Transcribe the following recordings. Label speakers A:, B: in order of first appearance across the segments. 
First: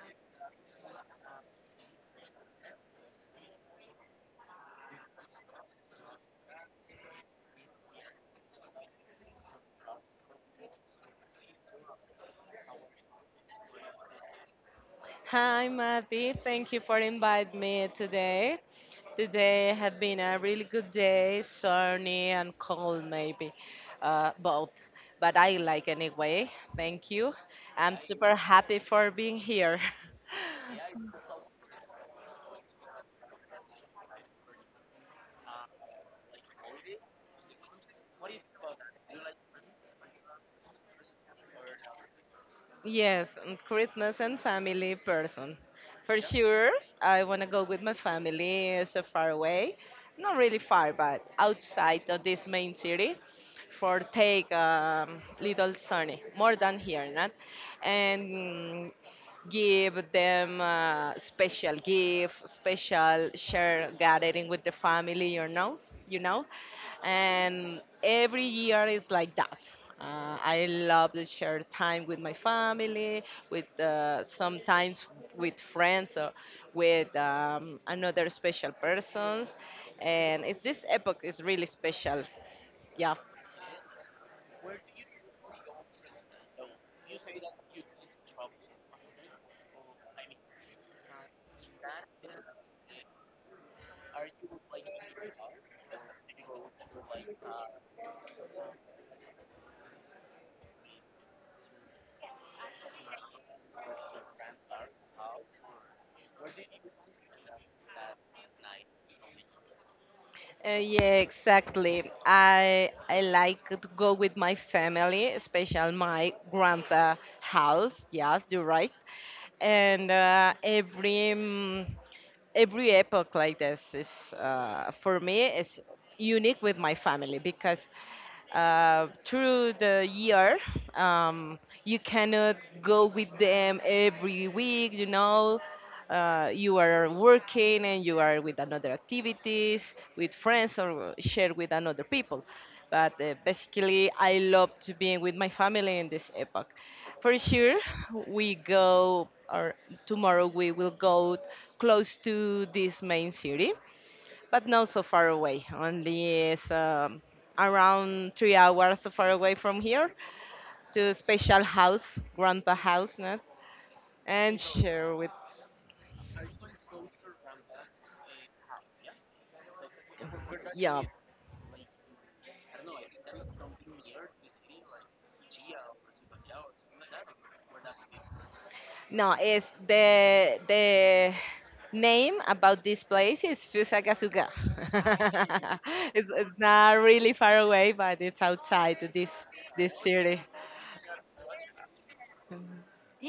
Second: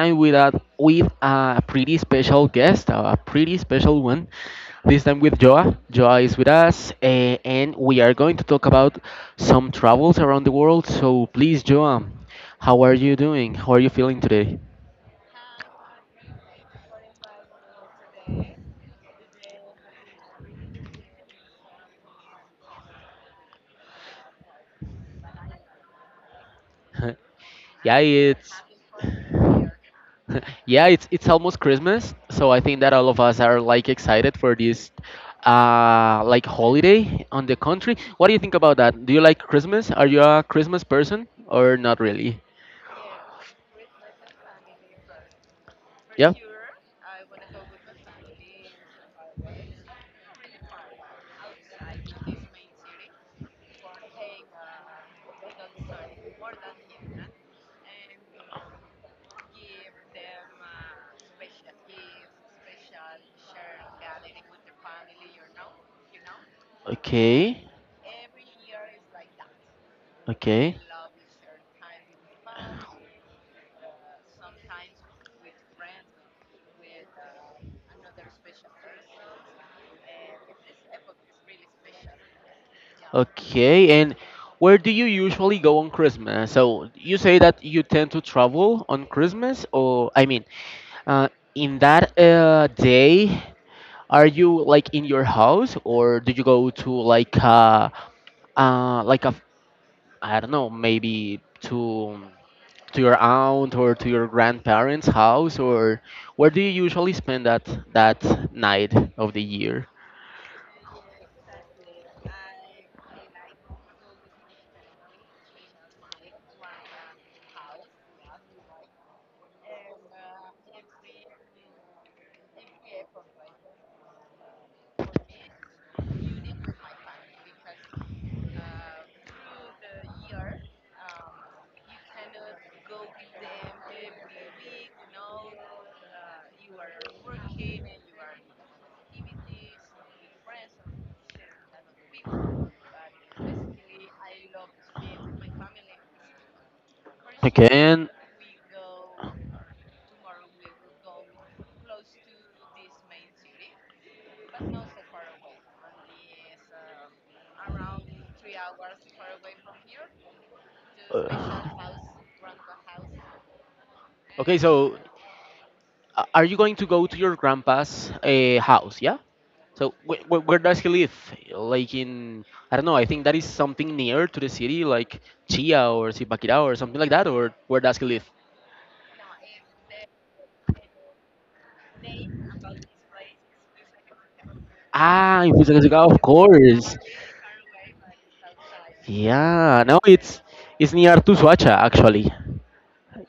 A: time with with a pretty special guest, a pretty special one. This time with Joa. Joa is with us, and we are going to talk about some travels around the world. So please, Joa, how are you doing? How are you feeling today?
B: Hi, Matty. Thank you for inviting me today. Today has been a really good day, sunny and cold, maybe both. But I like anyway. Thank you. I'm
A: Yeah,
B: super
A: it's
B: happy for being here.
A: yeah, it's almost Christmas, so I think that all of us are like excited for this like holiday on the country. What do you think about that? Do you like Christmas? Are you a Christmas person or not really?
B: Yes, and Christmas and family person. For
A: Yeah.
B: sure, I want to go with my family so far away. Not really far, but outside of this main city for take little sunny, more than here, not? And give them a special gift, special share gathering with the family, you know,
A: Okay.
B: and every year is like that. I
A: Okay.
B: love to share time with my family, with sometimes with friends or with another special persons, and this epoch is really special. Yeah.
A: Okay, and where do you usually go on Christmas? So you say that you tend to travel on Christmas, or I mean, uh, in that day, are you like in your house, or do you go to like a I don't know, maybe to to your aunt or to your grandparents' house, or where do you usually spend that night of the year?
B: Yeah, exactly. I like to go with my family, especially my grandpa house. Yes, you're right. And every every epoch like this is for me is unique with my family because through the year um, you cannot go with them every week you are working and you are with another activities with friends or share with another people, but basically, I love to be with my family in this epoch. For sure,
A: Okay.
B: we go, or tomorrow we will go close to this main city, but not so far away. Only is around 3 hours so far away from here to special
A: Uh.
B: house, grandpa house, no?
A: Okay,
B: And
A: so
B: share with.
A: are you going to go to your grandpa's house? Yeah. So wh wh where does he
B: Yeah.
A: live? Like in I don't know. I think that is something near to the city, like Chia or Zipaquirá or something like that. Or where does he live?
B: No, it's the name about this place is Fusagasuga.
A: Ah, in Fusagasugá, of
B: It's not
A: course.
B: really far away, but it's outside this
A: Yeah.
B: this
A: No,
B: city.
A: it's near to Suacha actually.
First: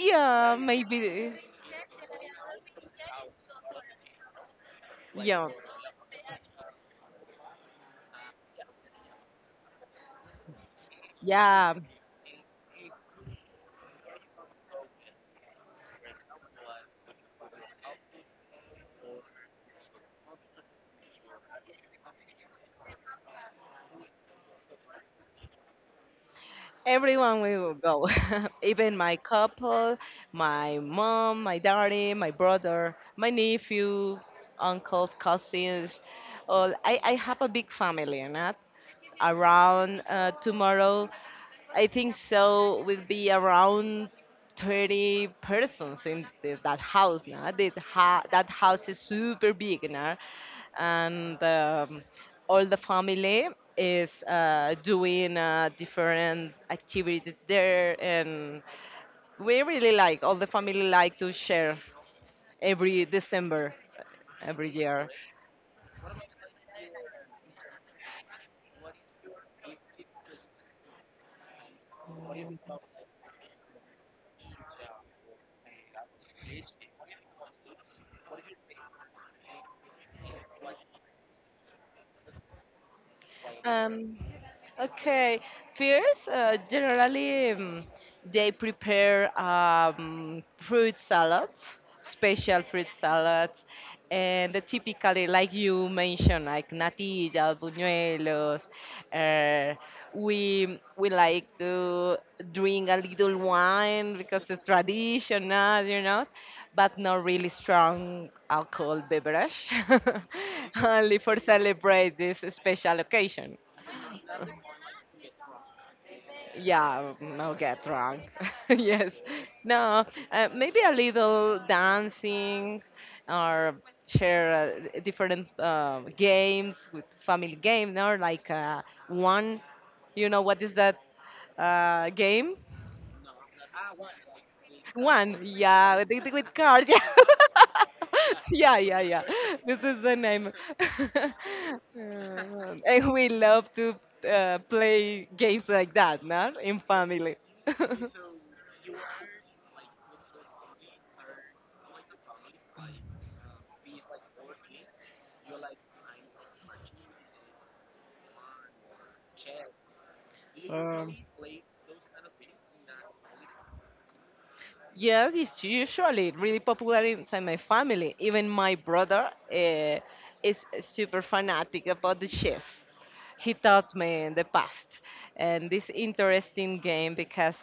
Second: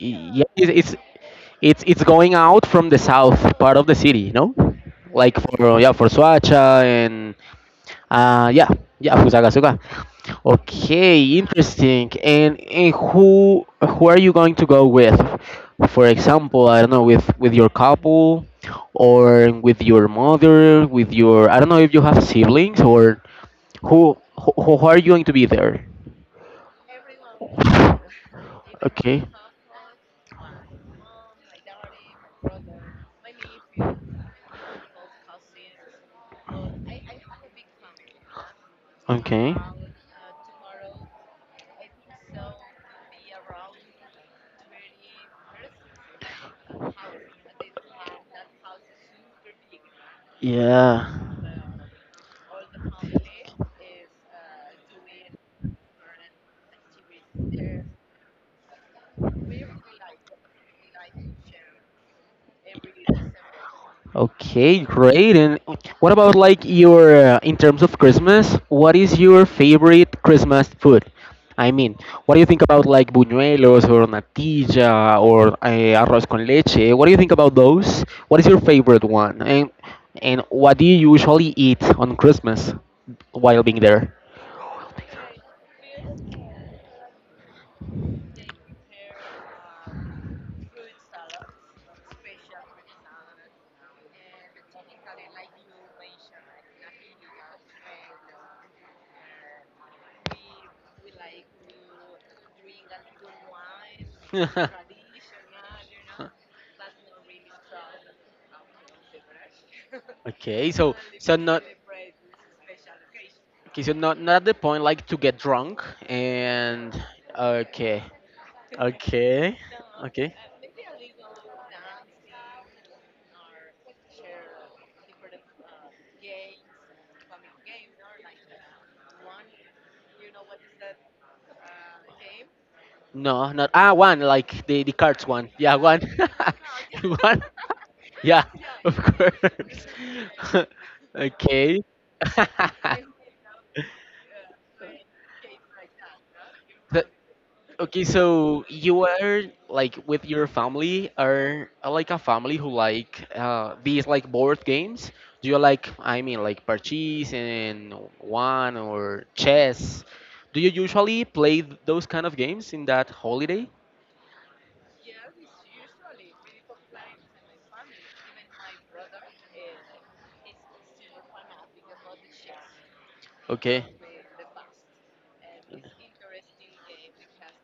A: Yeah,
B: maybe.
A: it's going out from the south part of the city. No, like
B: Yeah,
A: for yeah for Suacha. Yeah, yeah, Fusagasugá. Okay,
B: yeah.
A: interesting. And who are you going to go with? For example, I don't know, with your couple, or with your mother, with your I don't know if you have siblings or who are you going to be there?
B: Everyone will go, even my
A: Okay.
B: couple, my mom, my daddy, my brother, my nephew, uncles, cousins. I have a big family, not.
A: Okay.
B: Around tomorrow, I think so. Will be around 30 persons in that house now. That house is super big now,
A: Yeah.
B: and all the family is doing different activities there, and we really like all the family like to share every December every
A: Okay,
B: year.
A: great. And what about like your in terms of Christmas? What is your favorite Christmas food? I mean, what do you think about like buñuelos or natilla or arroz con leche? What do you think about those? What is your favorite one? And what do you usually eat on Christmas while being there?
B: Um, Okay, first, generally they prepare fruit salads, special fruit salads, and the typically, like you mentioned, like natilla, buñuelos. Uh, we like to drink a little wine because it's traditional, but not really strong alcohol beverage,
A: Okay, so
B: only
A: so
B: for
A: not.
B: celebrate this special occasion.
A: Okay, so not not at the point like to get drunk and
B: Yeah, no get
A: okay,
B: drunk. Yes.
A: okay,
B: No,
A: okay.
B: maybe a little dancing or share different games with family game or like one, you know, what is that game?
A: No, not ah one like the cards
B: One,
A: one. Yeah,
B: yeah,
A: one,
B: with, cards.
A: one. Yeah,
B: Yeah,
A: of
B: yeah, yeah. This
A: course.
B: is the name.
A: okay.
B: And we love to play games like that, no? In
A: So,
B: family.
A: okay, so you are like with your family are like a family who like these like board games. Do you like I mean like parchees and one or chess? Do you usually play those kind of games in that holiday?
B: Yes, it's usually really popular inside my family. Even my brother is super fanatic about the chess. He
A: Okay.
B: taught me in the past. And this interesting game because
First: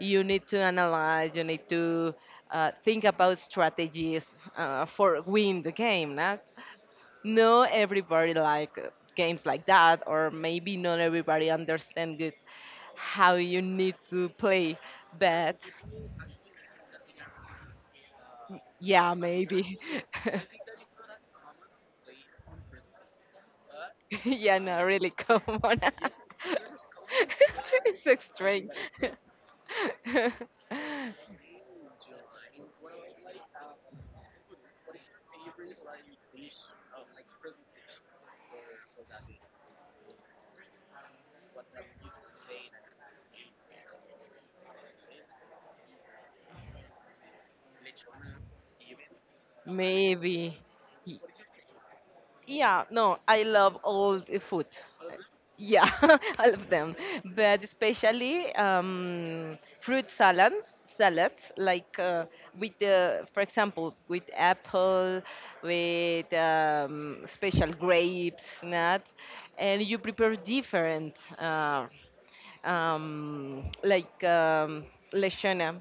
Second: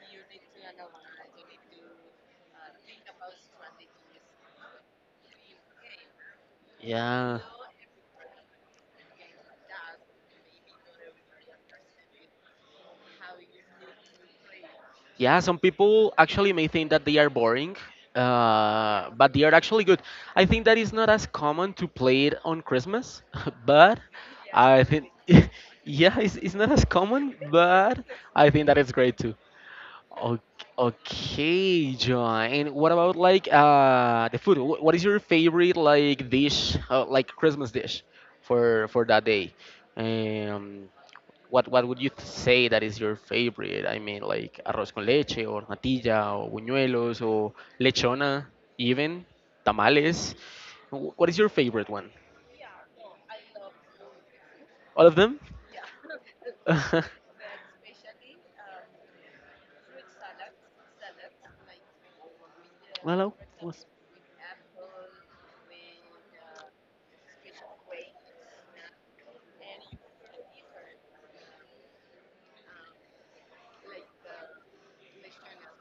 B: you need to analyze, you need to think about strategies for win the game, Not?
A: Yeah.
B: Not everybody like games like that, or maybe not everybody understand good how you need to play.
A: Yeah,
B: But
A: some people actually may think that they are boring,
B: yeah,
A: but they are
B: maybe.
A: actually good. I think that is not as common to play it on Christmas, but
B: Yeah, no,
A: I
B: really,
A: think,
B: come on.
A: yeah, it's not as common, but
B: It's
A: I think
B: extreme.
A: that it's great too. O- okay, John. And what about like the food? What is your favorite like dish, like Christmas dish, for that day? Um, what would you say that is your favorite? I mean, like arroz con leche or natilla or buñuelos or lechona, even tamales.
B: Maybe. Y-
A: What is your favorite one?
B: Yeah, no, I love all the food.
A: All of them?
B: Yeah, all of them, but especially fruit salads, salads like with the,
A: Hello?
B: for
A: For what's...
B: example, with apple, with special grapes, nut, and you prepare different, uh, like lechona,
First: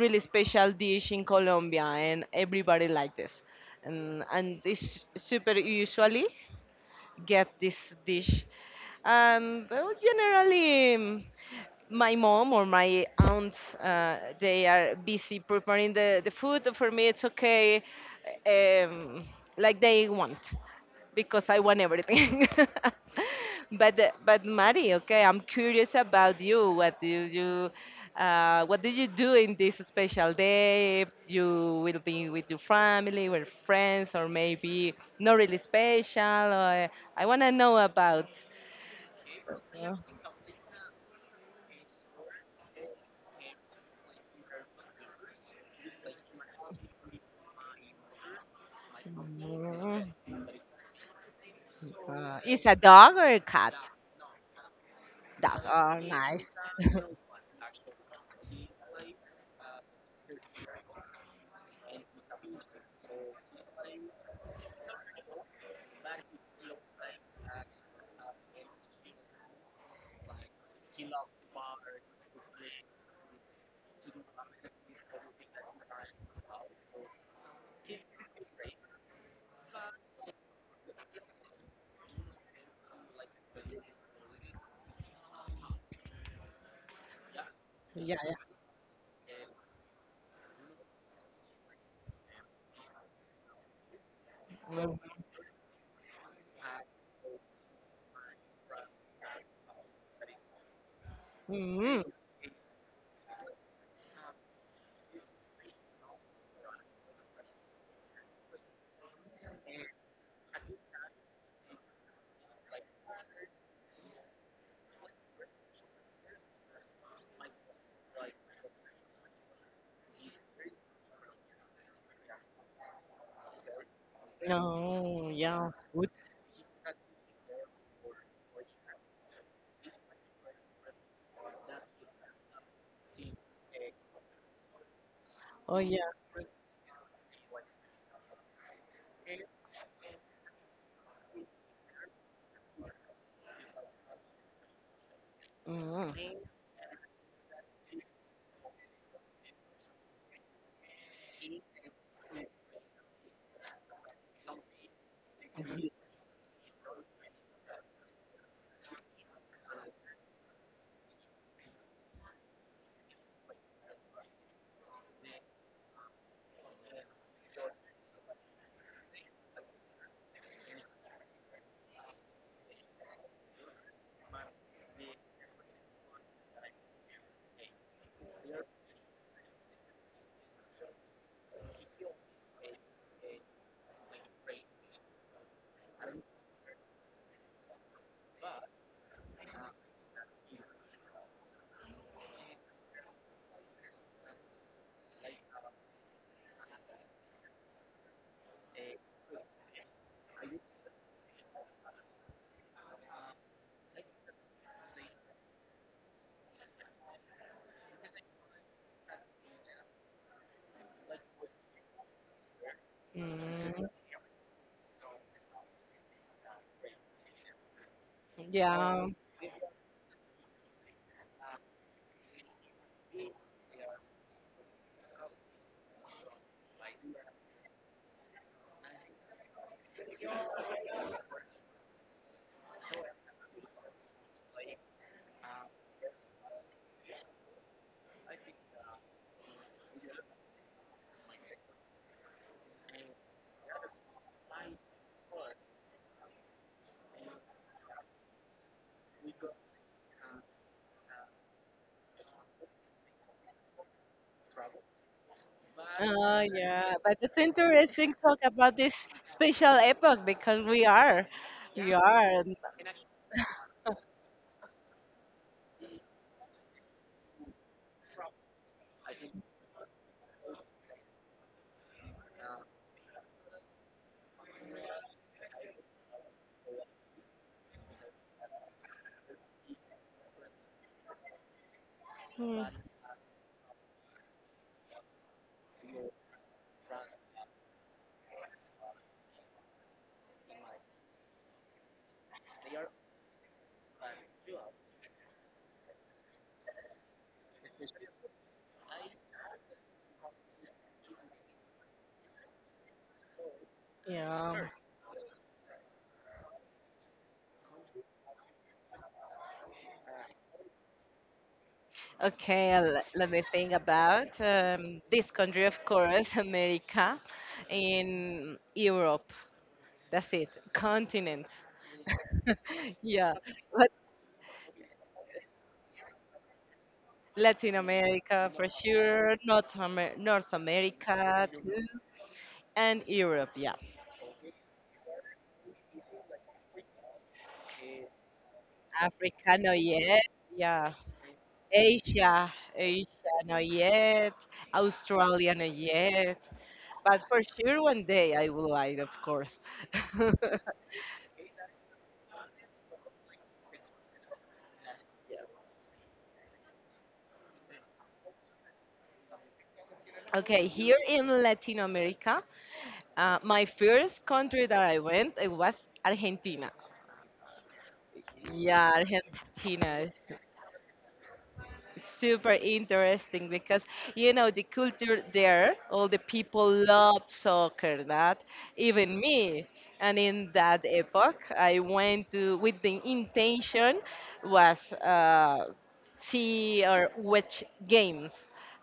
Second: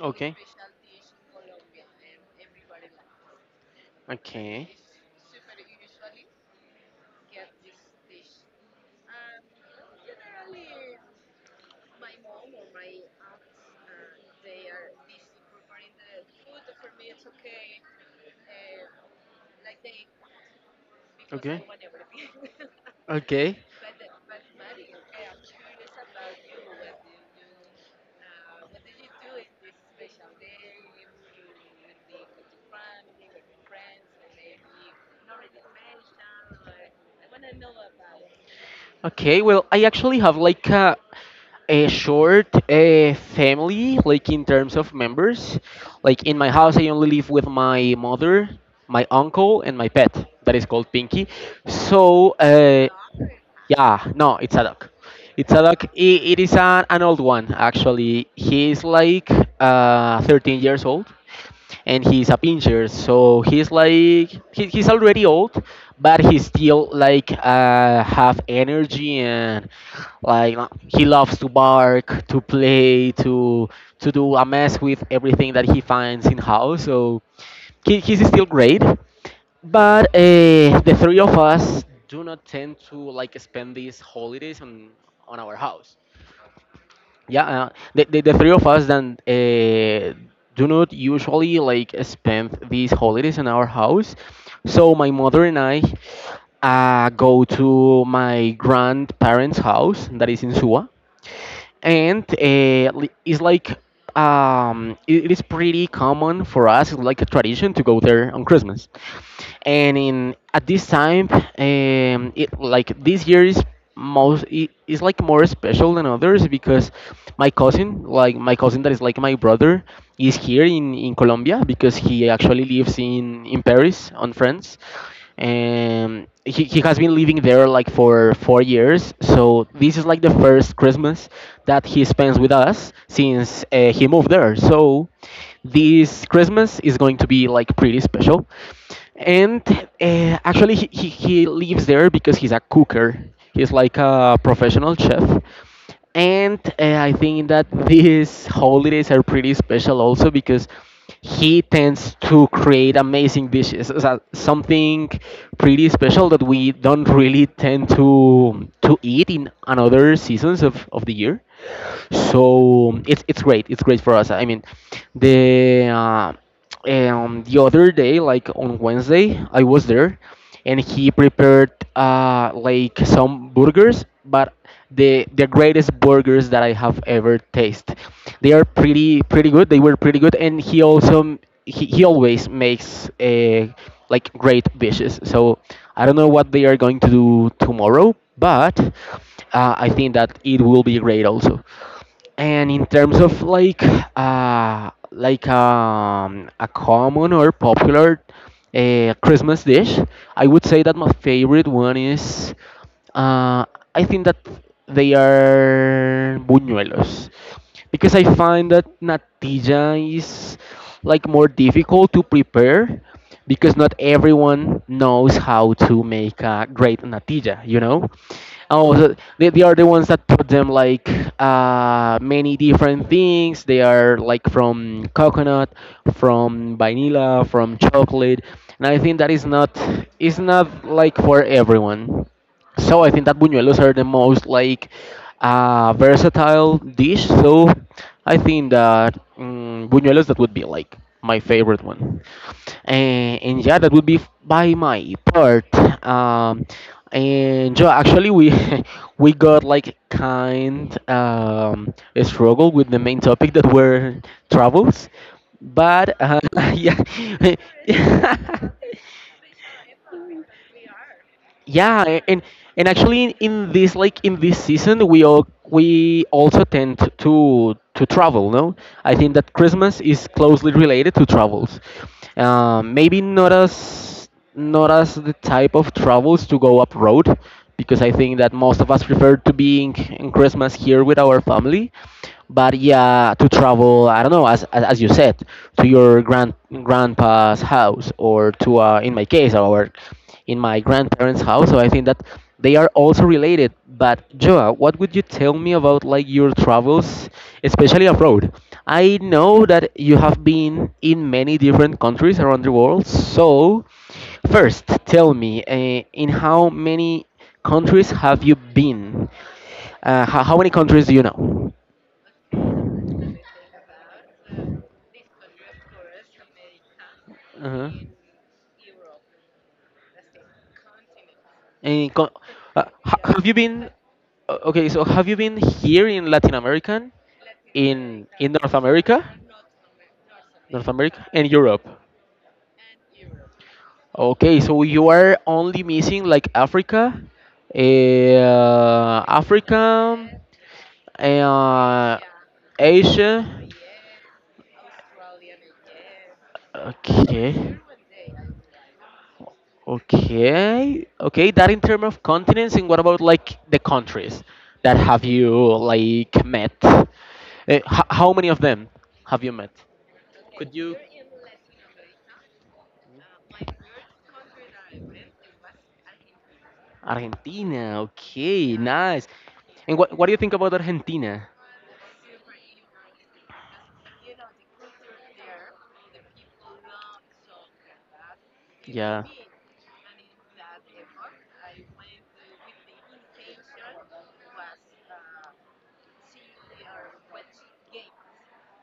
A: Uh. Okay.
B: special dish in Colombia, and everybody like this, and
A: Okay.
B: it's super usually get this dish. And well, generally, my mom or my aunts, they are busy preparing the food. For me, it's okay, um, like they want because I
A: Okay.
B: want everything.
A: Okay.
B: But Mari, okay, I'm curious about you. What do you do in this special day? If you will be with your family, with friends, or maybe not really special. Or I want to know about.
A: Okay, well, I
B: Yeah.
A: actually have like a short family, like in terms of members. Like in my house, I only live with my mother, my uncle, and my pet
B: Mm.
A: that is called Pinky. So,
B: Is a dog or a cat?
A: yeah, no, it's a dog. It's a
B: Dog.
A: dog.
B: Oh,
A: It
B: nice.
A: is an old one, actually. He is like 13 years old and he's a pincher, so he's like he's already old, but he still like have energy and like he loves to bark, to play, to do a mess with everything that he finds in house. So he's still great, but the three of us do not tend to like spend these holidays on our house yeah,
B: Yeah,
A: the
B: yeah.
A: three of us then do not usually like spend these holidays in our house. So
B: Mm.
A: my mother and I go to my grandparents' house that is in Suwa
B: Mm.
A: and it's like it is pretty common for us. It's like a tradition to go there on Christmas, and in at this time, it like this year is is like more special than others because my cousin, like my cousin that is like my brother, is here in Colombia because he actually lives in Paris on France
B: No, yeah. Good.
A: and he has been living there like for 4 years, so this is like the first Christmas that he spends with us since he moved there, so
B: Oh, yeah.
A: this Christmas is going to be like pretty special. And actually he lives there because he's a cooker, he's like a professional chef,
B: Mm.
A: and I think that these holidays are pretty special also because he tends to create amazing dishes. So something pretty
B: Mhm.
A: special that we don't really tend to eat in another seasons of the year. So it's great. It's great for us. I mean, the uh, the other day, like on Wednesday, I was there, and he prepared like some burgers, but the greatest burgers that I have ever tasted. They are pretty pretty good. They were pretty good, and he also he always makes like great dishes. So I don't know what they are going to do tomorrow, but I think that it will be great also. And in terms of like a common or popular Christmas dish, I would say that my favorite one is uh, I think that they are buñuelos because I find that Natija is like more difficult to prepare because
B: Mm,
A: not everyone knows how to make a great Natija, you know? Oh,
B: yeah.
A: so they are the ones that put them like many different things. They are like from coconut, from vanilla, from chocolate, and I think that is not like for everyone. So I think that buñuelos are the most like versatile dish. So I think that mm buñuelos that would be like my favorite one. And yeah, that would be by my part. Um, and yeah, actually we we got like kind a struggle with the main topic that were travels, but
B: Oh, yeah.
A: yeah.
B: But it's interesting talk about this special epoch because we are, we
A: Yeah,
B: are.
A: and actually in this like in this season we all we also tend to travel, no? I think that Christmas is closely related to travels. Um, maybe not as not as the type of travels to go abroad because I think that most of us prefer to being in Christmas here with our family,
B: Mm,
A: but yeah, to travel, I don't know, as you said to your grandpa's house or to in my case our in my grandparents' house. So I think that they are also related. But Joa, what would you tell me about like your travels, especially abroad? I know that you have been in many different countries around the world. So
B: yeah.
A: first, tell me, in how many countries have you been? How many countries do you know?
B: Okay. Let me think about this country, of course, America,
A: Uh-huh.
B: in Europe. That's it. Continent.
A: And
B: Yeah.
A: have you been okay? So have you been here in Latin American,
B: Latin America
A: in
B: for
A: North America,
B: sure, North
A: North America, and
B: America too,
A: Europe?
B: and Europe, yeah.
A: Okay, so you are only missing like Africa,
B: Africa, not yet.
A: Africa,
B: Yeah.
A: uh,
B: Asia,
A: Asia.
B: not yet. Australia, not yet. But for
A: Okay.
B: sure, one day I will like, of course.
A: Okay, okay, that in terms of continents, and what about like the countries that have you like met? How many of them have you met?
B: Okay,
A: Could you?
B: here in Latin America, my first country that I went, it was Argentina.
A: Argentina, okay,
B: Yeah,
A: nice. And
B: Argentina.
A: what do you think about Argentina?
B: Super interesting because you know the culture there, all the people loved soccer, not even
A: Yeah.
B: me. And in that epoch, I went to with the intention was see or watch games,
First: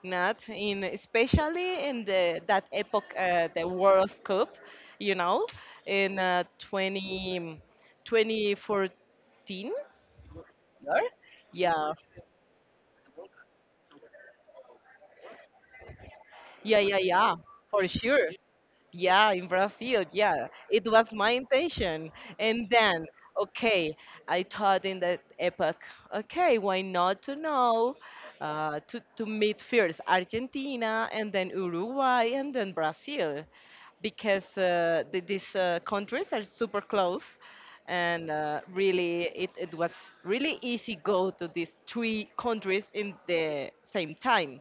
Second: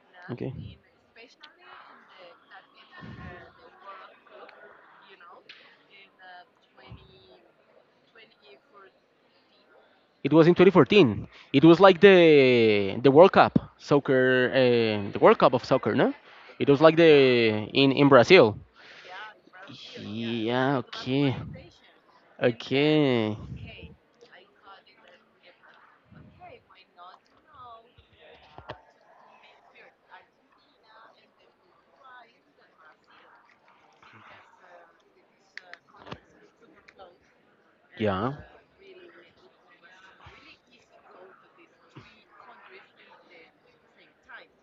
B: not.
A: Okay.
B: In especially in the that epoch, the World Cup, you know, in 20 2014.
A: It was in 2014. It
B: Yeah,
A: was
B: yeah,
A: like the World Cup soccer, the World Cup of soccer, no? It was
B: yeah,
A: like
B: yeah,
A: the
B: yeah, for
A: in
B: sure.
A: Brazil.
B: Yeah, in Brazil, yeah.
A: Yeah.
B: It was
A: Okay.
B: my intention. And then,
A: Okay.
B: okay, I thought in that epoch, okay, why not to know, to meet first Argentina and then Uruguay and then Brazil, because these countries are super close. And
A: Yeah.
B: really, it was really easy go to these three countries in the same time,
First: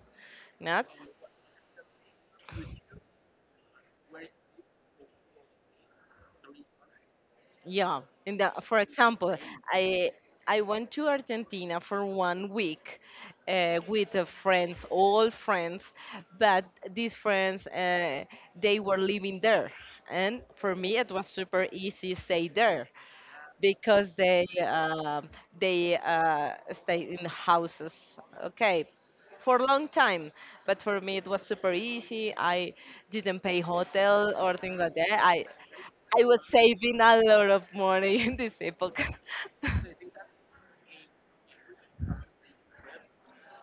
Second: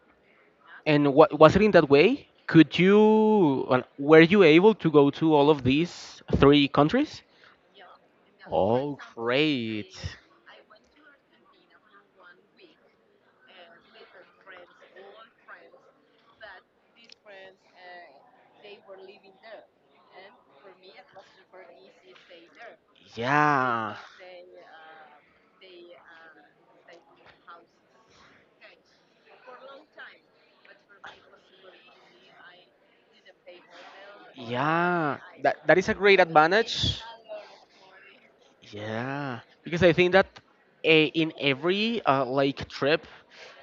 B: not?
A: And what was it in that way? Could you well, were you able to go to all of these three countries?
B: Yeah, in the for
A: Oh,
B: example,
A: great.
B: I I went to Argentina for one week with friends, all friends, but these friends they were living there, and for me it was super easy stay there
A: Yeah.
B: because they stay in houses. Okay, for a long time, but for me it was super easy. I didn't pay hotel or things like
A: Yeah.
B: that. i
A: That that is a great
B: I was saving
A: advantage.
B: a lot of money in this epoch.
A: Yeah, because I think that in every like trip,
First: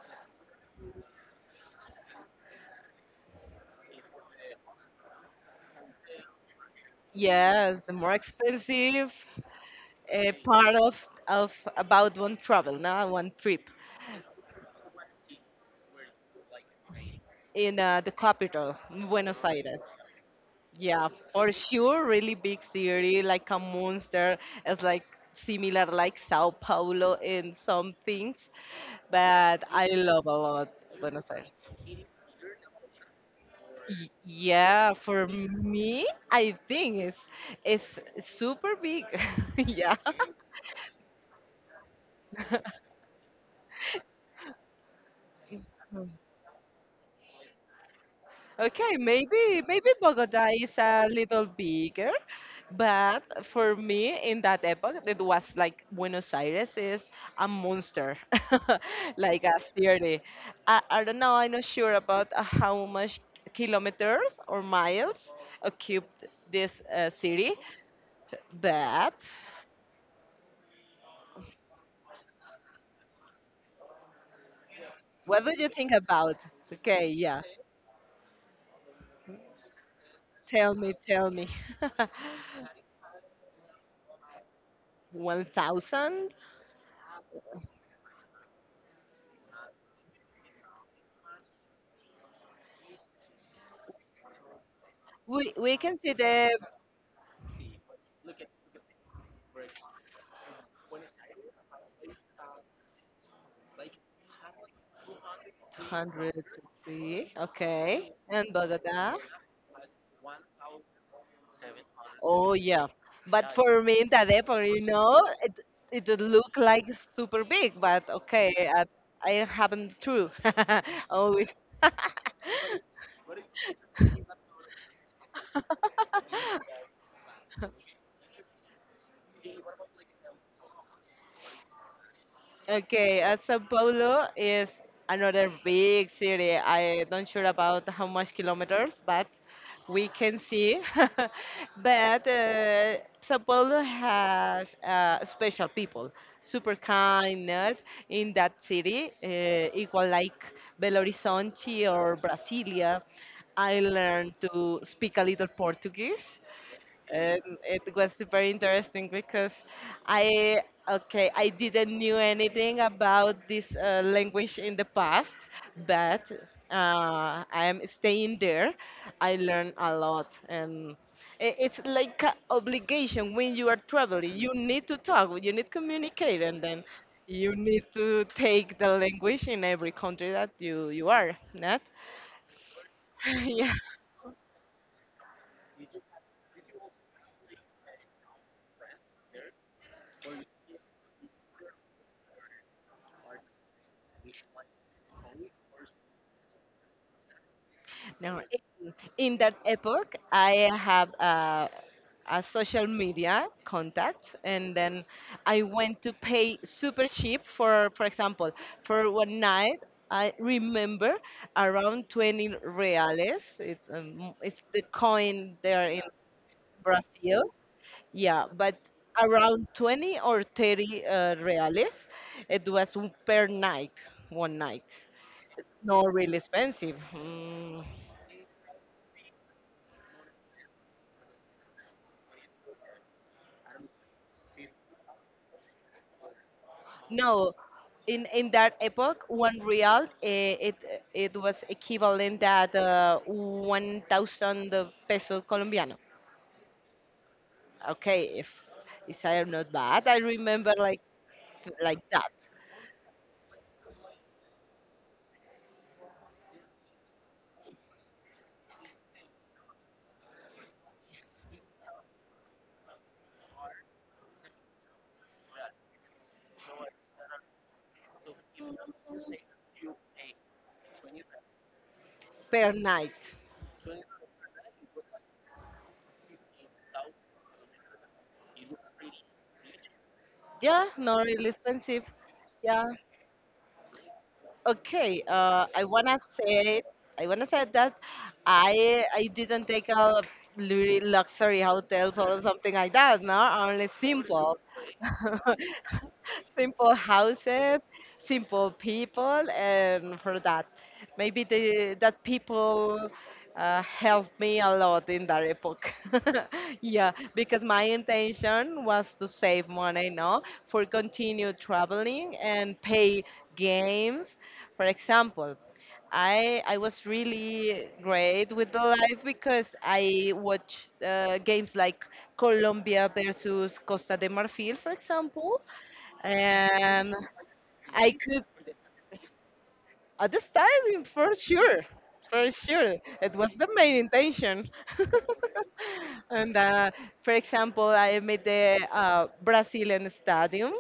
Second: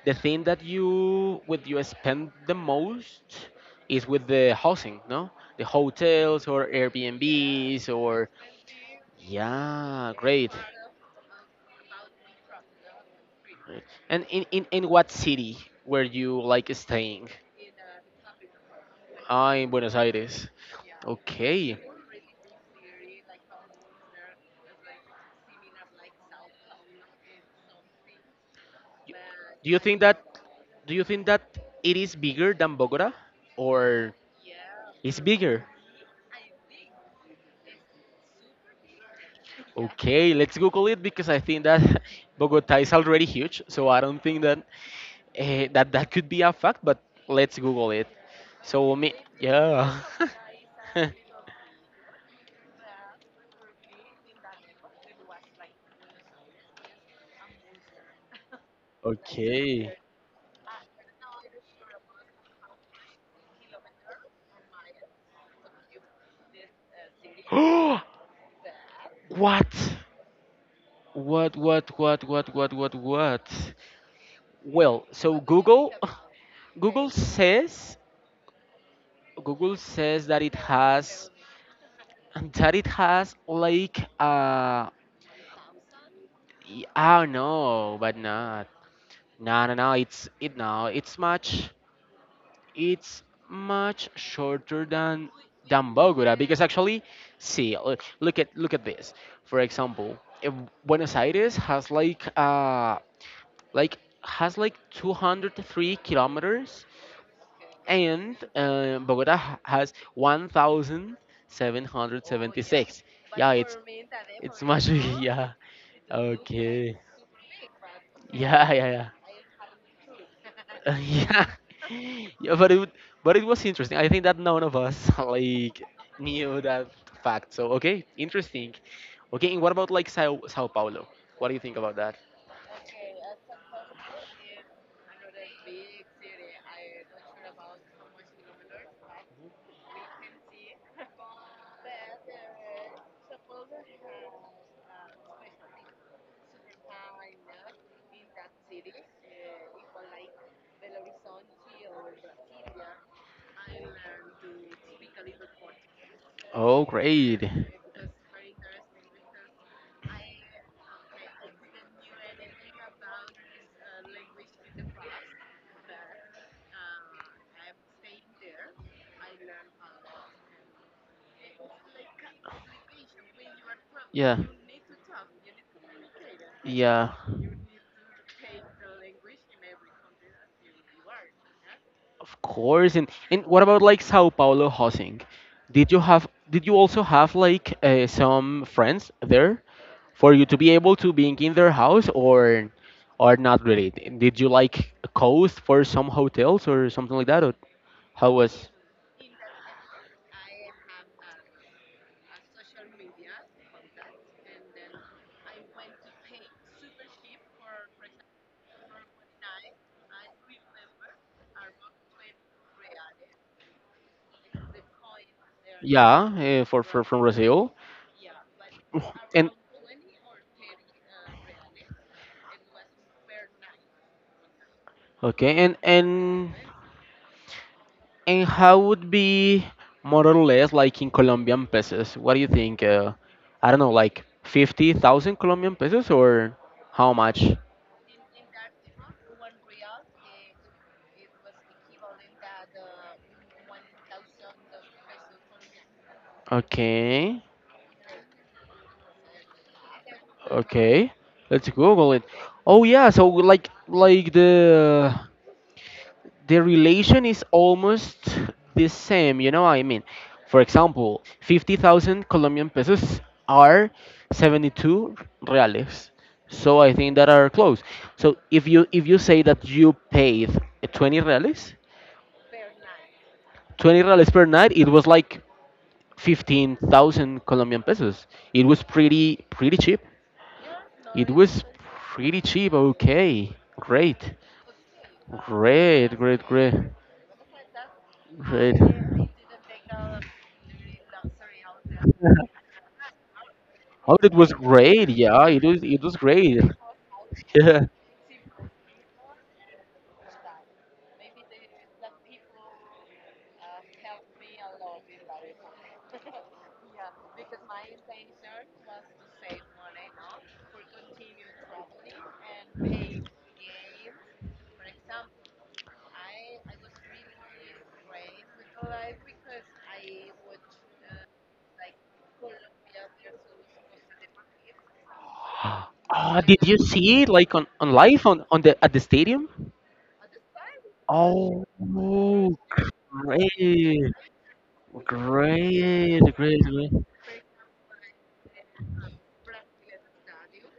A: the thing that you with you spend the most is with the housing, no? The hotels or
B: Yes,
A: Airbnbs
B: the more
A: or
B: expensive
A: yeah, great.
B: part of about one travel, now one trip
A: Great. And in what city were you like staying?
B: in the capital, Buenos
A: Ah, in
B: Aires.
A: Buenos Aires.
B: Yeah, for
A: Okay.
B: sure, really big city like a monster. It's like similar like Sao Paulo in some things, but
A: Do you
B: I
A: think that
B: love a lot
A: do you
B: Buenos
A: think that
B: Aires.
A: it is bigger than Bogota or
B: Yeah,
A: it's
B: for
A: bigger?
B: me, I think it's super big. Yeah.
A: Okay, let's Google it because I think that Bogota is already huge, so I don't think that that that could be a fact. But let's Google it. So
B: Okay,
A: me,
B: maybe
A: yeah.
B: Bogota is a little bigger, but for me in that epoch it was like Buenos Aires is a monster, like a
A: Okay.
B: city. I don't know. I'm not sure about how much kilometers or miles occupied this city,
A: What?
B: but
A: What? What? What? What? What? What? What? Well, so
B: what do you think
A: Google,
B: about? Okay,
A: Google
B: yeah.
A: says, Google says
B: Tell me, tell me.
A: that it has like uh,
B: 1,000?
A: I I don't know, but not. No, no, no. It's it. No, it's much. It's much shorter
B: We
A: than
B: can see
A: Bogota
B: the
A: because actually, see, look at this. For example, if Buenos Aires has like has like 203 kilometers,
B: 203. Okay.
A: and
B: And Bogota.
A: Bogota has
B: Oh yeah,
A: 1,776.
B: but
A: Yeah,
B: for me in Tadepo,
A: it's
B: you
A: much
B: know,
A: bigger. Yeah.
B: it did look like
A: Okay.
B: super big, but okay,
A: Yeah,
B: I,
A: yeah, yeah.
B: I haven't true. Oh,
A: yeah. yeah, but it was interesting. I think that none of us like knew that fact. So okay, interesting. Okay, and what about like Sao Paulo? What do you think about that?
B: okay, Sao Paulo is another big city. I don't sure about how much kilometers, but we can see. But Sao Paulo has special people, super kind, not? In that city, equal like Belo Horizonte or Brasilia. I learned to speak a little Portuguese,
A: Oh,
B: and
A: great.
B: it was super interesting because I okay, I didn't knew anything about this language in the past, but I am staying there. I learn a lot, and it's like a obligation when you are traveling.
A: Yeah,
B: You need to talk, you need communicate, and then
A: yeah.
B: you need to take the language in every country that you are, not?
A: Of course, and and what
B: Yeah.
A: about like Sao Paulo housing? Did you also have like some friends there for you to be able to being in their house or not really? Did you like coast for some hotels or something like that? Or how
B: No,
A: was
B: in that epoch, I have a social media contact, and then I went to pay super cheap for example, for one night. I remember around 20 reales. It's the coin there in
A: yeah, for from
B: Brazil.
A: Brazil?
B: Yeah, but
A: And
B: around 20 or 30 reales. It was per night, one night.
A: okay, and
B: Not really
A: and
B: expensive. Mm.
A: and how would be more or less like in Colombian pesos? What do you think? I don't know, like 50,000 Colombian pesos or how much?
B: No, in that epoch, one real it was equivalent at 1,000 peso colombiano.
A: Okay.
B: Okay, if I am not bad, I remember
A: Okay. Let's
B: like
A: Google it.
B: that
A: Oh yeah, so like the relation is almost the same. You know what I mean? For example, 50,000 Colombian pesos are 72 reales. So I think that are close. So if you say that you paid 20 reales,
B: per night.
A: 20 reales per night, it was like 15,000 Colombian pesos. It was pretty pretty cheap.
B: Yeah, not
A: It
B: really
A: was
B: expensive.
A: pretty cheap.
B: Yeah.
A: Okay. Great.
B: Okay.
A: Great, great, great.
B: I wanna say that
A: Great.
B: I didn't take a luxury hotels or something like that. No, only
A: Oh, it was
B: simple.
A: great. Yeah, it was great.
B: Simple houses,
A: Yeah.
B: simple people, and for that, maybe the that people helped me a lot in that epoch. Yeah, because my intention was to save money, no, for continue traveling and pay games, for example. I was really great with the life because I watched games like Colombia versus Costa de Marfil, for example,
A: Oh, did you
B: and
A: see it like on
B: I
A: live
B: could
A: on the at the stadium?
B: at the time for
A: Oh,
B: sure, for
A: great,
B: sure. It was the main intention.
A: great,
B: And
A: great, great.
B: for example, I made the Brazilian stadium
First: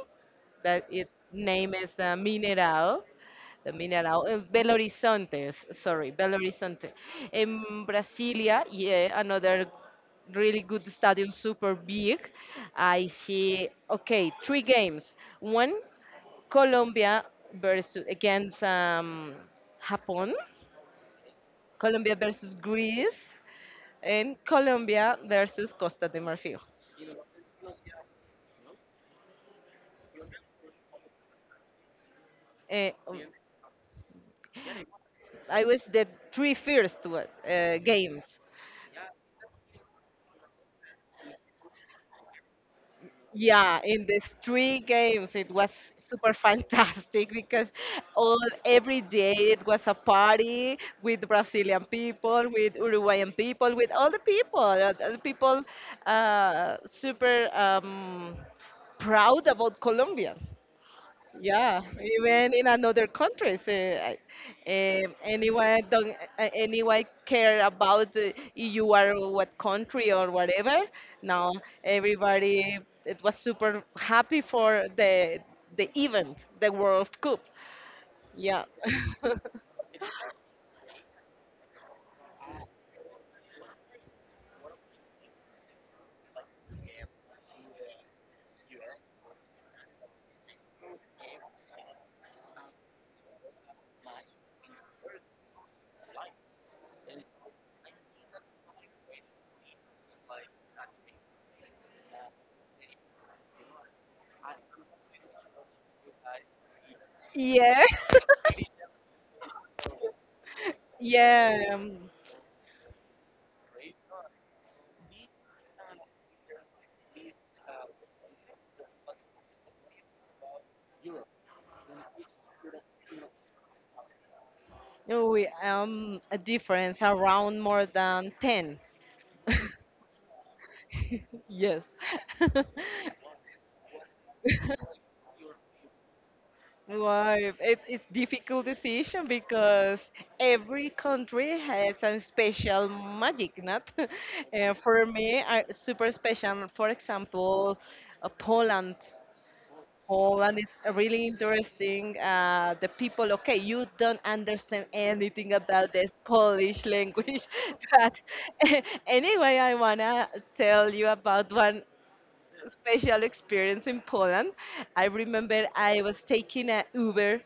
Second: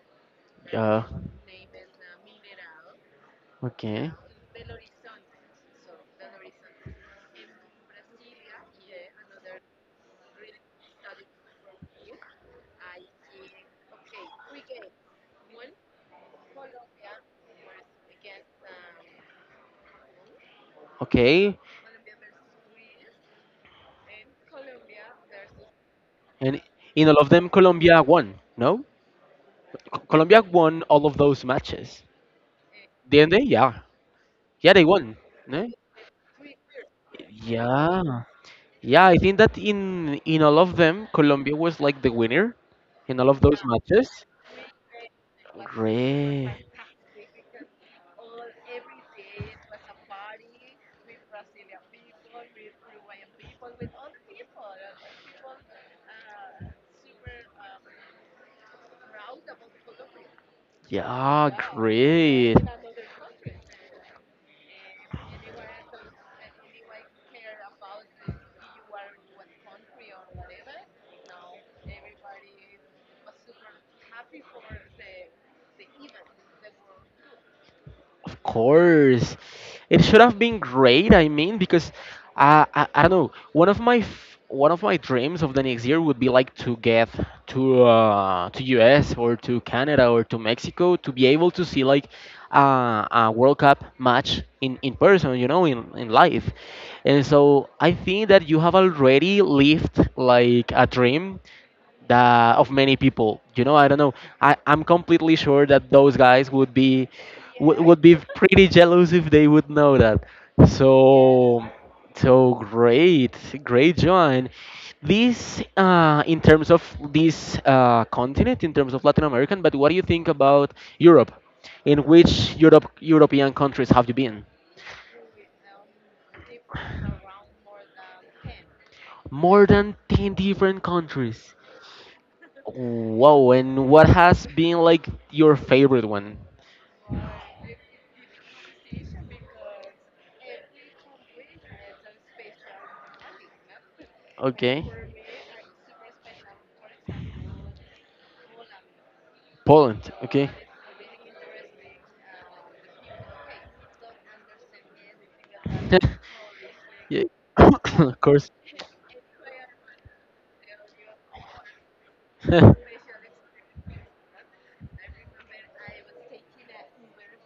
B: that
A: Yeah.
B: it name is Mineral. The
A: Okay.
B: mineral, Belo Horizonte, sorry, Belo Horizonte. In Brasilia, yeah, another really good stadium, super big. I see, okay, three games. One Colombia versus against Japan,
A: Okay.
B: Colombia versus Greece, and Colombia versus Costa de Marfil.
A: And in all of them, Colombia won. No, Colombia won all of those matches.
B: Eh, um,
A: Didn't they? Yeah. Yeah, they won.
B: I
A: No?
B: was the three first
A: Yeah.
B: games.
A: Yeah, I think that in all of them, Colombia was like the winner in all of those
B: Yeah, in
A: matches.
B: these three games, it was super
A: Great.
B: fantastic because all every day it was a party with Brazilian people, with Uruguayan people, with all the people. The people super proud about Colombia.
A: Yeah,
B: Yeah, even
A: great.
B: in another countries, anyone don't anyone care about you are what country or whatever. Now everybody it was super happy for the event, the World Cup.
A: Of
B: Yeah,
A: course, it should have been great. I mean, because I don't know, one of my one of my dreams of the next year would be like to get to US or to Canada or to Mexico to be able to see like a World Cup match in person, you know, in life. And so I think that you have already lived like a dream that of many people. You know, I don't know. I'm completely sure that those guys would be
B: yeah,
A: would be pretty jealous if they would know that. So
B: yeah.
A: so great, great John. This in terms of this continent, in terms of Latin American, but what do you think about Europe? In which European countries have you been?
B: No, we a difference around more than ten.
A: More than 10 different countries.
B: Yes.
A: Whoa, and what has been like your favorite one?
B: Right. It's difficult decision because every country has some special magic, not?
A: Okay.
B: For me, I, super special. For example, Poland.
A: Poland. Okay.
B: Poland is really interesting. The people, okay, you don't understand anything about this Polish
A: yeah.
B: language,
A: of
B: but
A: course.
B: anyway, I wanna tell you about one special experience in Poland. I remember I was taking a Uber,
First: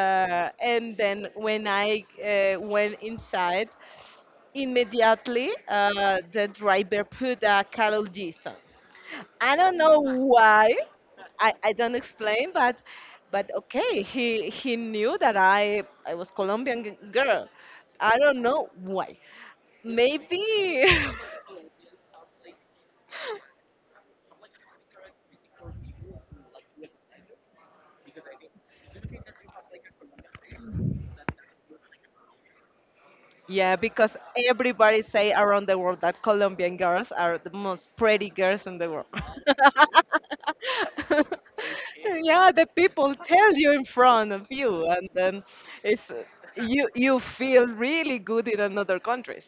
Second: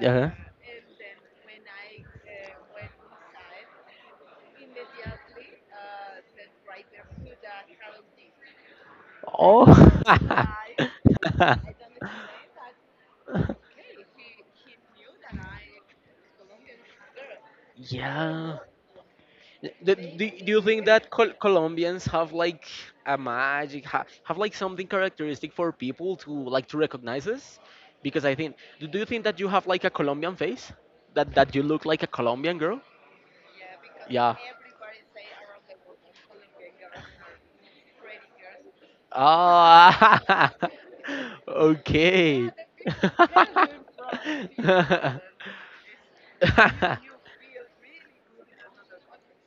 A: yeah.
B: and then when I went inside, immediately the driver put a Carol G song. I
A: Oh.
B: don't know why. I,
A: Explain.
B: I don't explain,
A: Okay,
B: but okay, he knew that I was Colombian g-
A: I.
B: girl. I don't
A: Yeah. Was.
B: know why.
A: Do, they do, do you
B: Maybe
A: think care that Col Colombians have like a magic, ha have like something characteristic for people to like to recognize us? Because I think, do, do you think that you have like a Colombian face? That that you look like a Colombian girl?
B: yeah, because
A: Yeah.
B: everybody say around the world that Colombian girls are the most pretty girls in the world.
A: Oh, okay.
B: Yeah, the people tell you in front of you, and then it's you you feel really good in another countries.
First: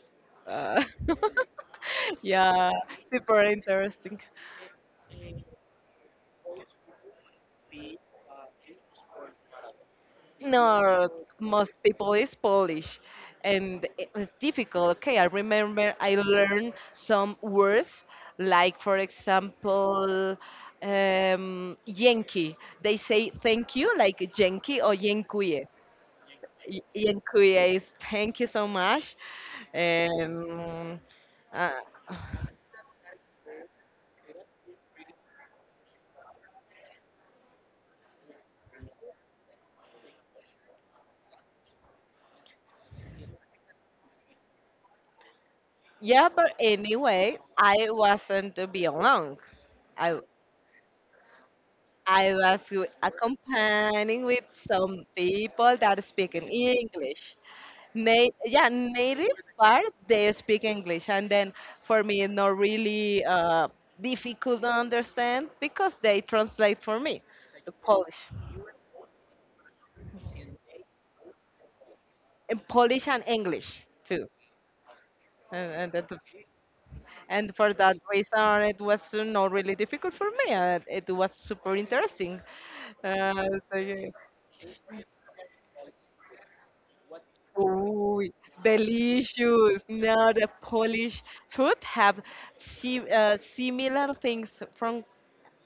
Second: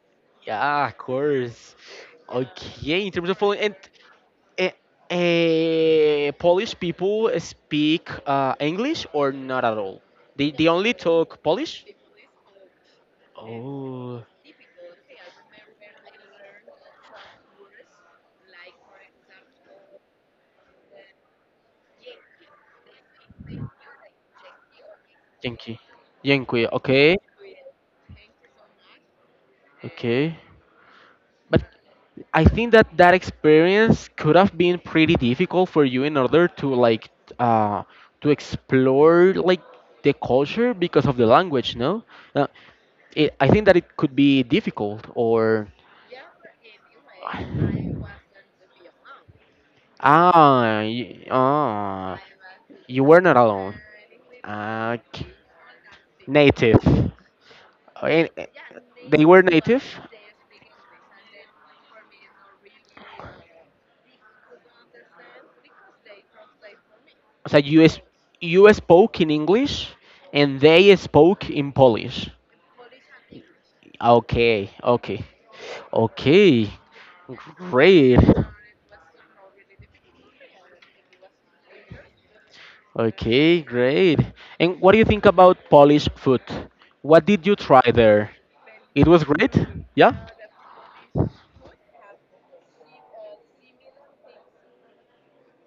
B: Uh,
A: Yeah, of course.
B: yeah,
A: Okay, in terms of
B: super
A: Poland,
B: interesting.
A: and Polish people speak English or not at all? They only
B: No,
A: talk
B: most
A: Polish?
B: people is Polish, and
A: Oh,
B: it's difficult. Okay, I remember I learned some words, like for example, Yankee. They say thank you, like Yankee or Yankuje.
A: Yankee. Yankee,
B: Y-
A: okay,
B: Yankuje is thank you so much,
A: okay.
B: and
A: But
B: uh,
A: I think that that experience could have been pretty difficult for you in order to like uh to explore like the culture because of the language, no? Uh, I think that it could be difficult or
B: yeah. But anyway, I wasn't to be alone.
A: ah
B: I was
A: you were not alone.
B: accompanying with
A: Uh,
B: some people that speak in
A: native.
B: English.
A: And eh,
B: Yeah,
A: they
B: native,
A: were native.
B: but they speak English. And then for me, it's not really difficult to understand because they translate for me
A: So
B: the Polish,
A: you spoke in English and they spoke in Polish.
B: in Polish and English too.
A: Okay, okay,
B: And, and, that,
A: okay.
B: and for that
A: Great.
B: reason, it was not really difficult for me. It was super interesting. Uh,
A: Okay,
B: so, yeah.
A: great. And what do you think about Polish food? What did you try
B: Oh,
A: there? It was great?
B: delicious.
A: Yeah?
B: Now the Polish food have si similar things from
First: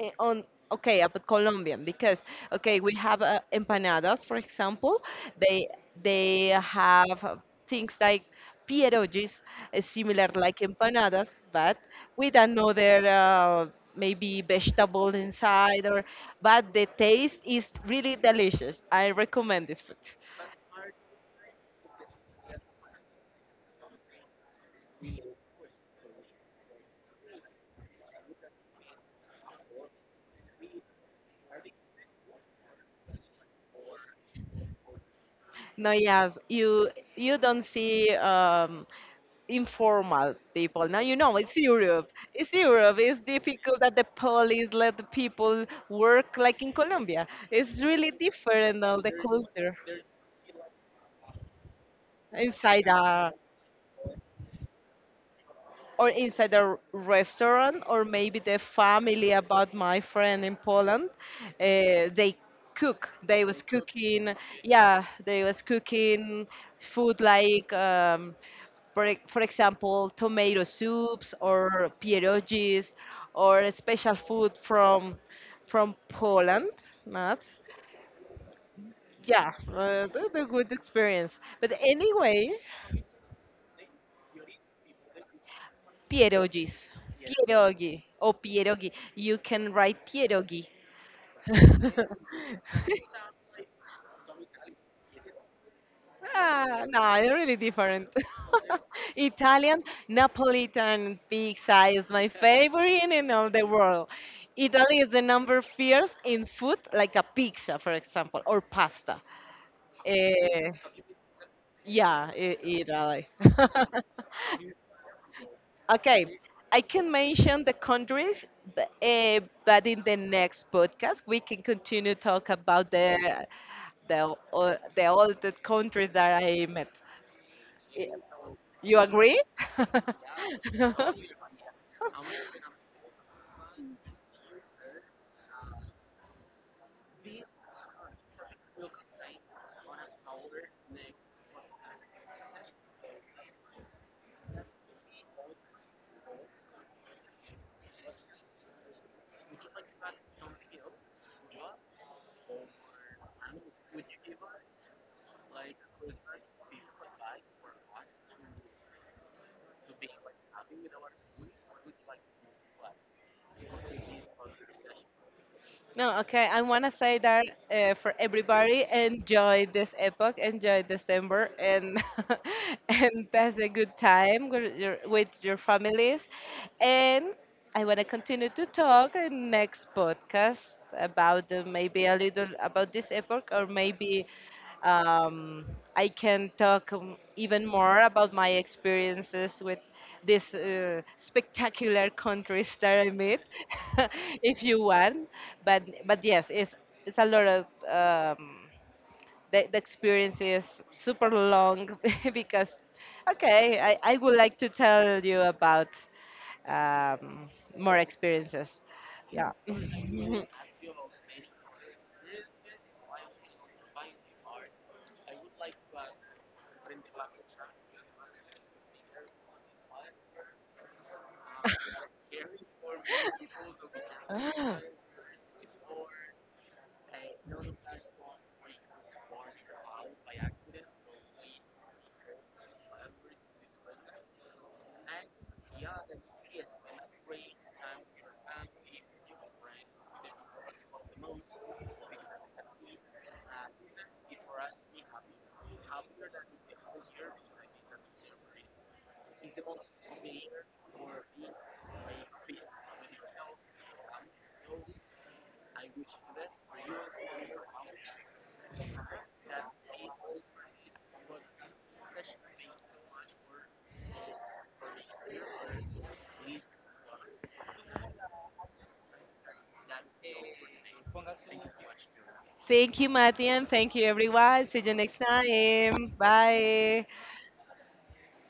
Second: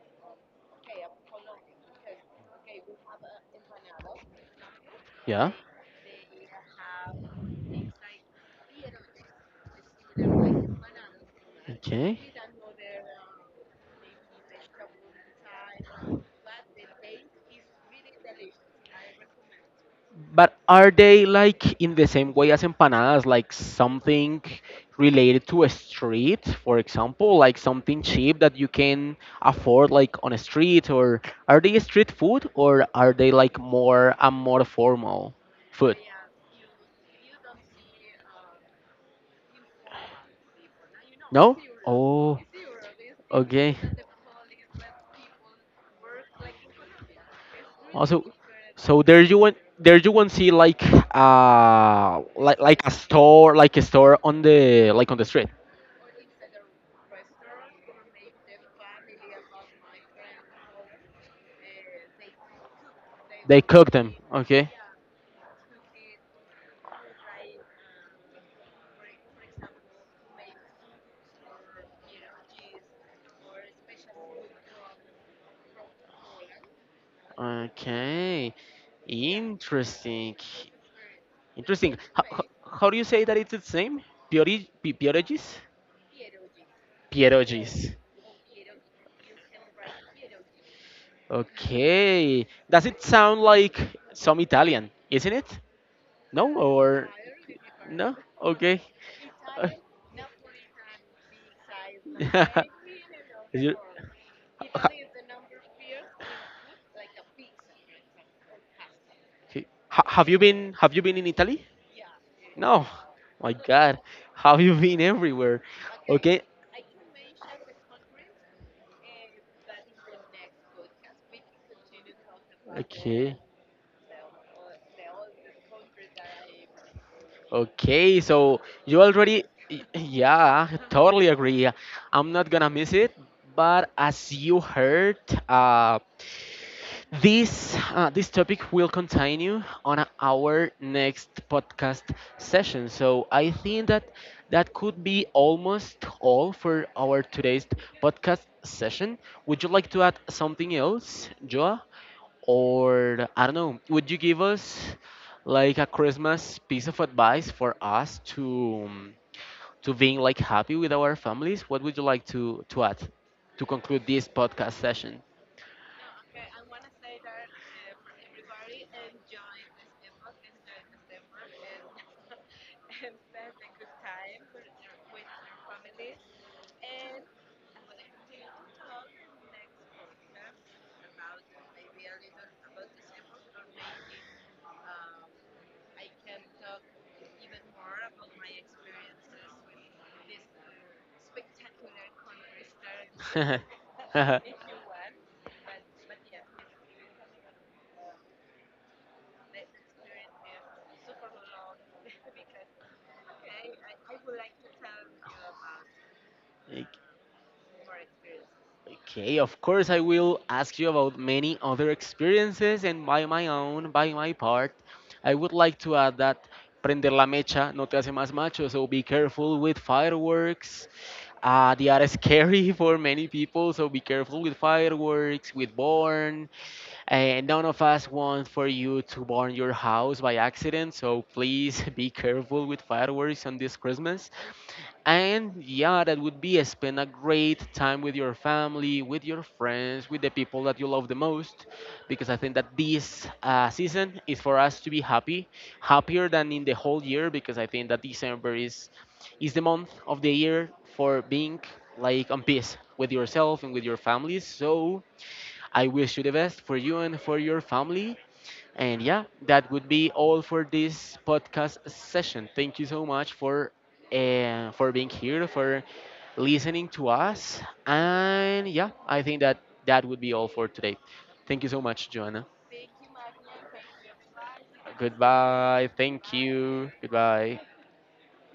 B: eh, on okay about Colombian because okay we have empanadas, for example.
A: Yeah.
B: They have things like pierogies, similar like empanadas but
A: Okay.
B: with another maybe vegetable inside, or but the taste is really delicious. I recommend this food.
A: But are they like in the same way as empanadas, like something related to a street, for example, like something cheap that you can afford like on a street, or are they street food or are they like more formal
B: No,
A: food?
B: yes, you don't see informal people. Now you know
A: No?
B: it's Europe.
A: Oh,
B: It's Europe. It's
A: okay.
B: difficult that the police let the people work like in Colombia. It's really
A: Also,
B: different
A: so
B: of the culture
A: there you won't see
B: inside.
A: like a store on the like on the street.
B: Or inside a restaurant, or maybe the family about my friend in Poland, they cook they
A: They
B: was
A: cook them.
B: cooking,
A: Okay.
B: yeah they was cooking food like for, for example tomato soups or pierogies, or a special food from Poland, not?
A: Okay.
B: Yeah, uh, the,
A: Interesting.
B: the good experience, but
A: Interesting.
B: anyway.
A: How do you say that it's its name? Piori, pierogis?
B: Pierogies.
A: Pierogis.
B: Pierogi. Oh, pierogi. You can write pierogi.
A: Okay. Does it sound like some Italian? Isn't it? No
B: Ah, no,
A: or
B: it's really different.
A: no? Okay. Uh,
B: Italian, Napolitan pizza is my
A: Yeah.
B: favorite in all the
A: You-
B: world. Italy is the number fierce in food, like a pizza, for example, or pasta.
A: Okay.
B: Eh,
A: Have you been in Italy?
B: yeah,
A: No.
B: Italy.
A: My God. Have you been everywhere?
B: Okay,
A: Okay.
B: I can mention the countries, but, uh, but in the next podcast we can continue talk about
A: Okay.
B: the all the countries that I met. Y-
A: Okay. So
B: You
A: you
B: agree?
A: already yeah, totally agree. I'm not gonna miss it. But as you heard, uh this this topic will continue on our next podcast session. So I think that that could be almost all for our today's podcast session. Would you like to add something else, Joa? Or I don't know, would you give us like a Christmas piece of advice for us to being like happy with our families? What would you like to add to conclude this podcast session?
B: No, okay. I want to say that for everybody, enjoy this epoch, enjoy December, and and pass a good time with with your families. And I want to continue to talk in next podcast about maybe a little about this epoch, or maybe um, I can talk even more about my experiences with these spectacular countries that I met,
A: Ok-
B: if you want. But yes, it's a lot of the experience is super long because okay, I would like to tell you about um, more experiences.
A: okay,
B: Yeah.
A: of course, I will ask you about many other experiences, and by my own, by my part, I would like to add that prender la mecha no te hace más macho, so be careful with fireworks. They are scary for many people, so be careful with
B: Ah.
A: fireworks, with born, and none of us want for you to burn your house by accident, so please be careful with fireworks on this Christmas. And yeah, that would be spend a great time with your family, with your friends, with the people that you love the most, because I think that this season is for us to be happy, happier than in the whole year, because I think that December is the month of the year for being like on peace with yourself and with your families. So I wish you the best for you and for your family. And yeah, that would be all for this podcast session. Thank you so much for being here, for listening to us. And yeah, I think that that would be all for today. Thank you so much, Joanna.
B: Thank you, Matthew, and thank you, everyone. See you next
A: Goodbye.
B: time.
A: Thank you.
B: Bye.
A: Goodbye.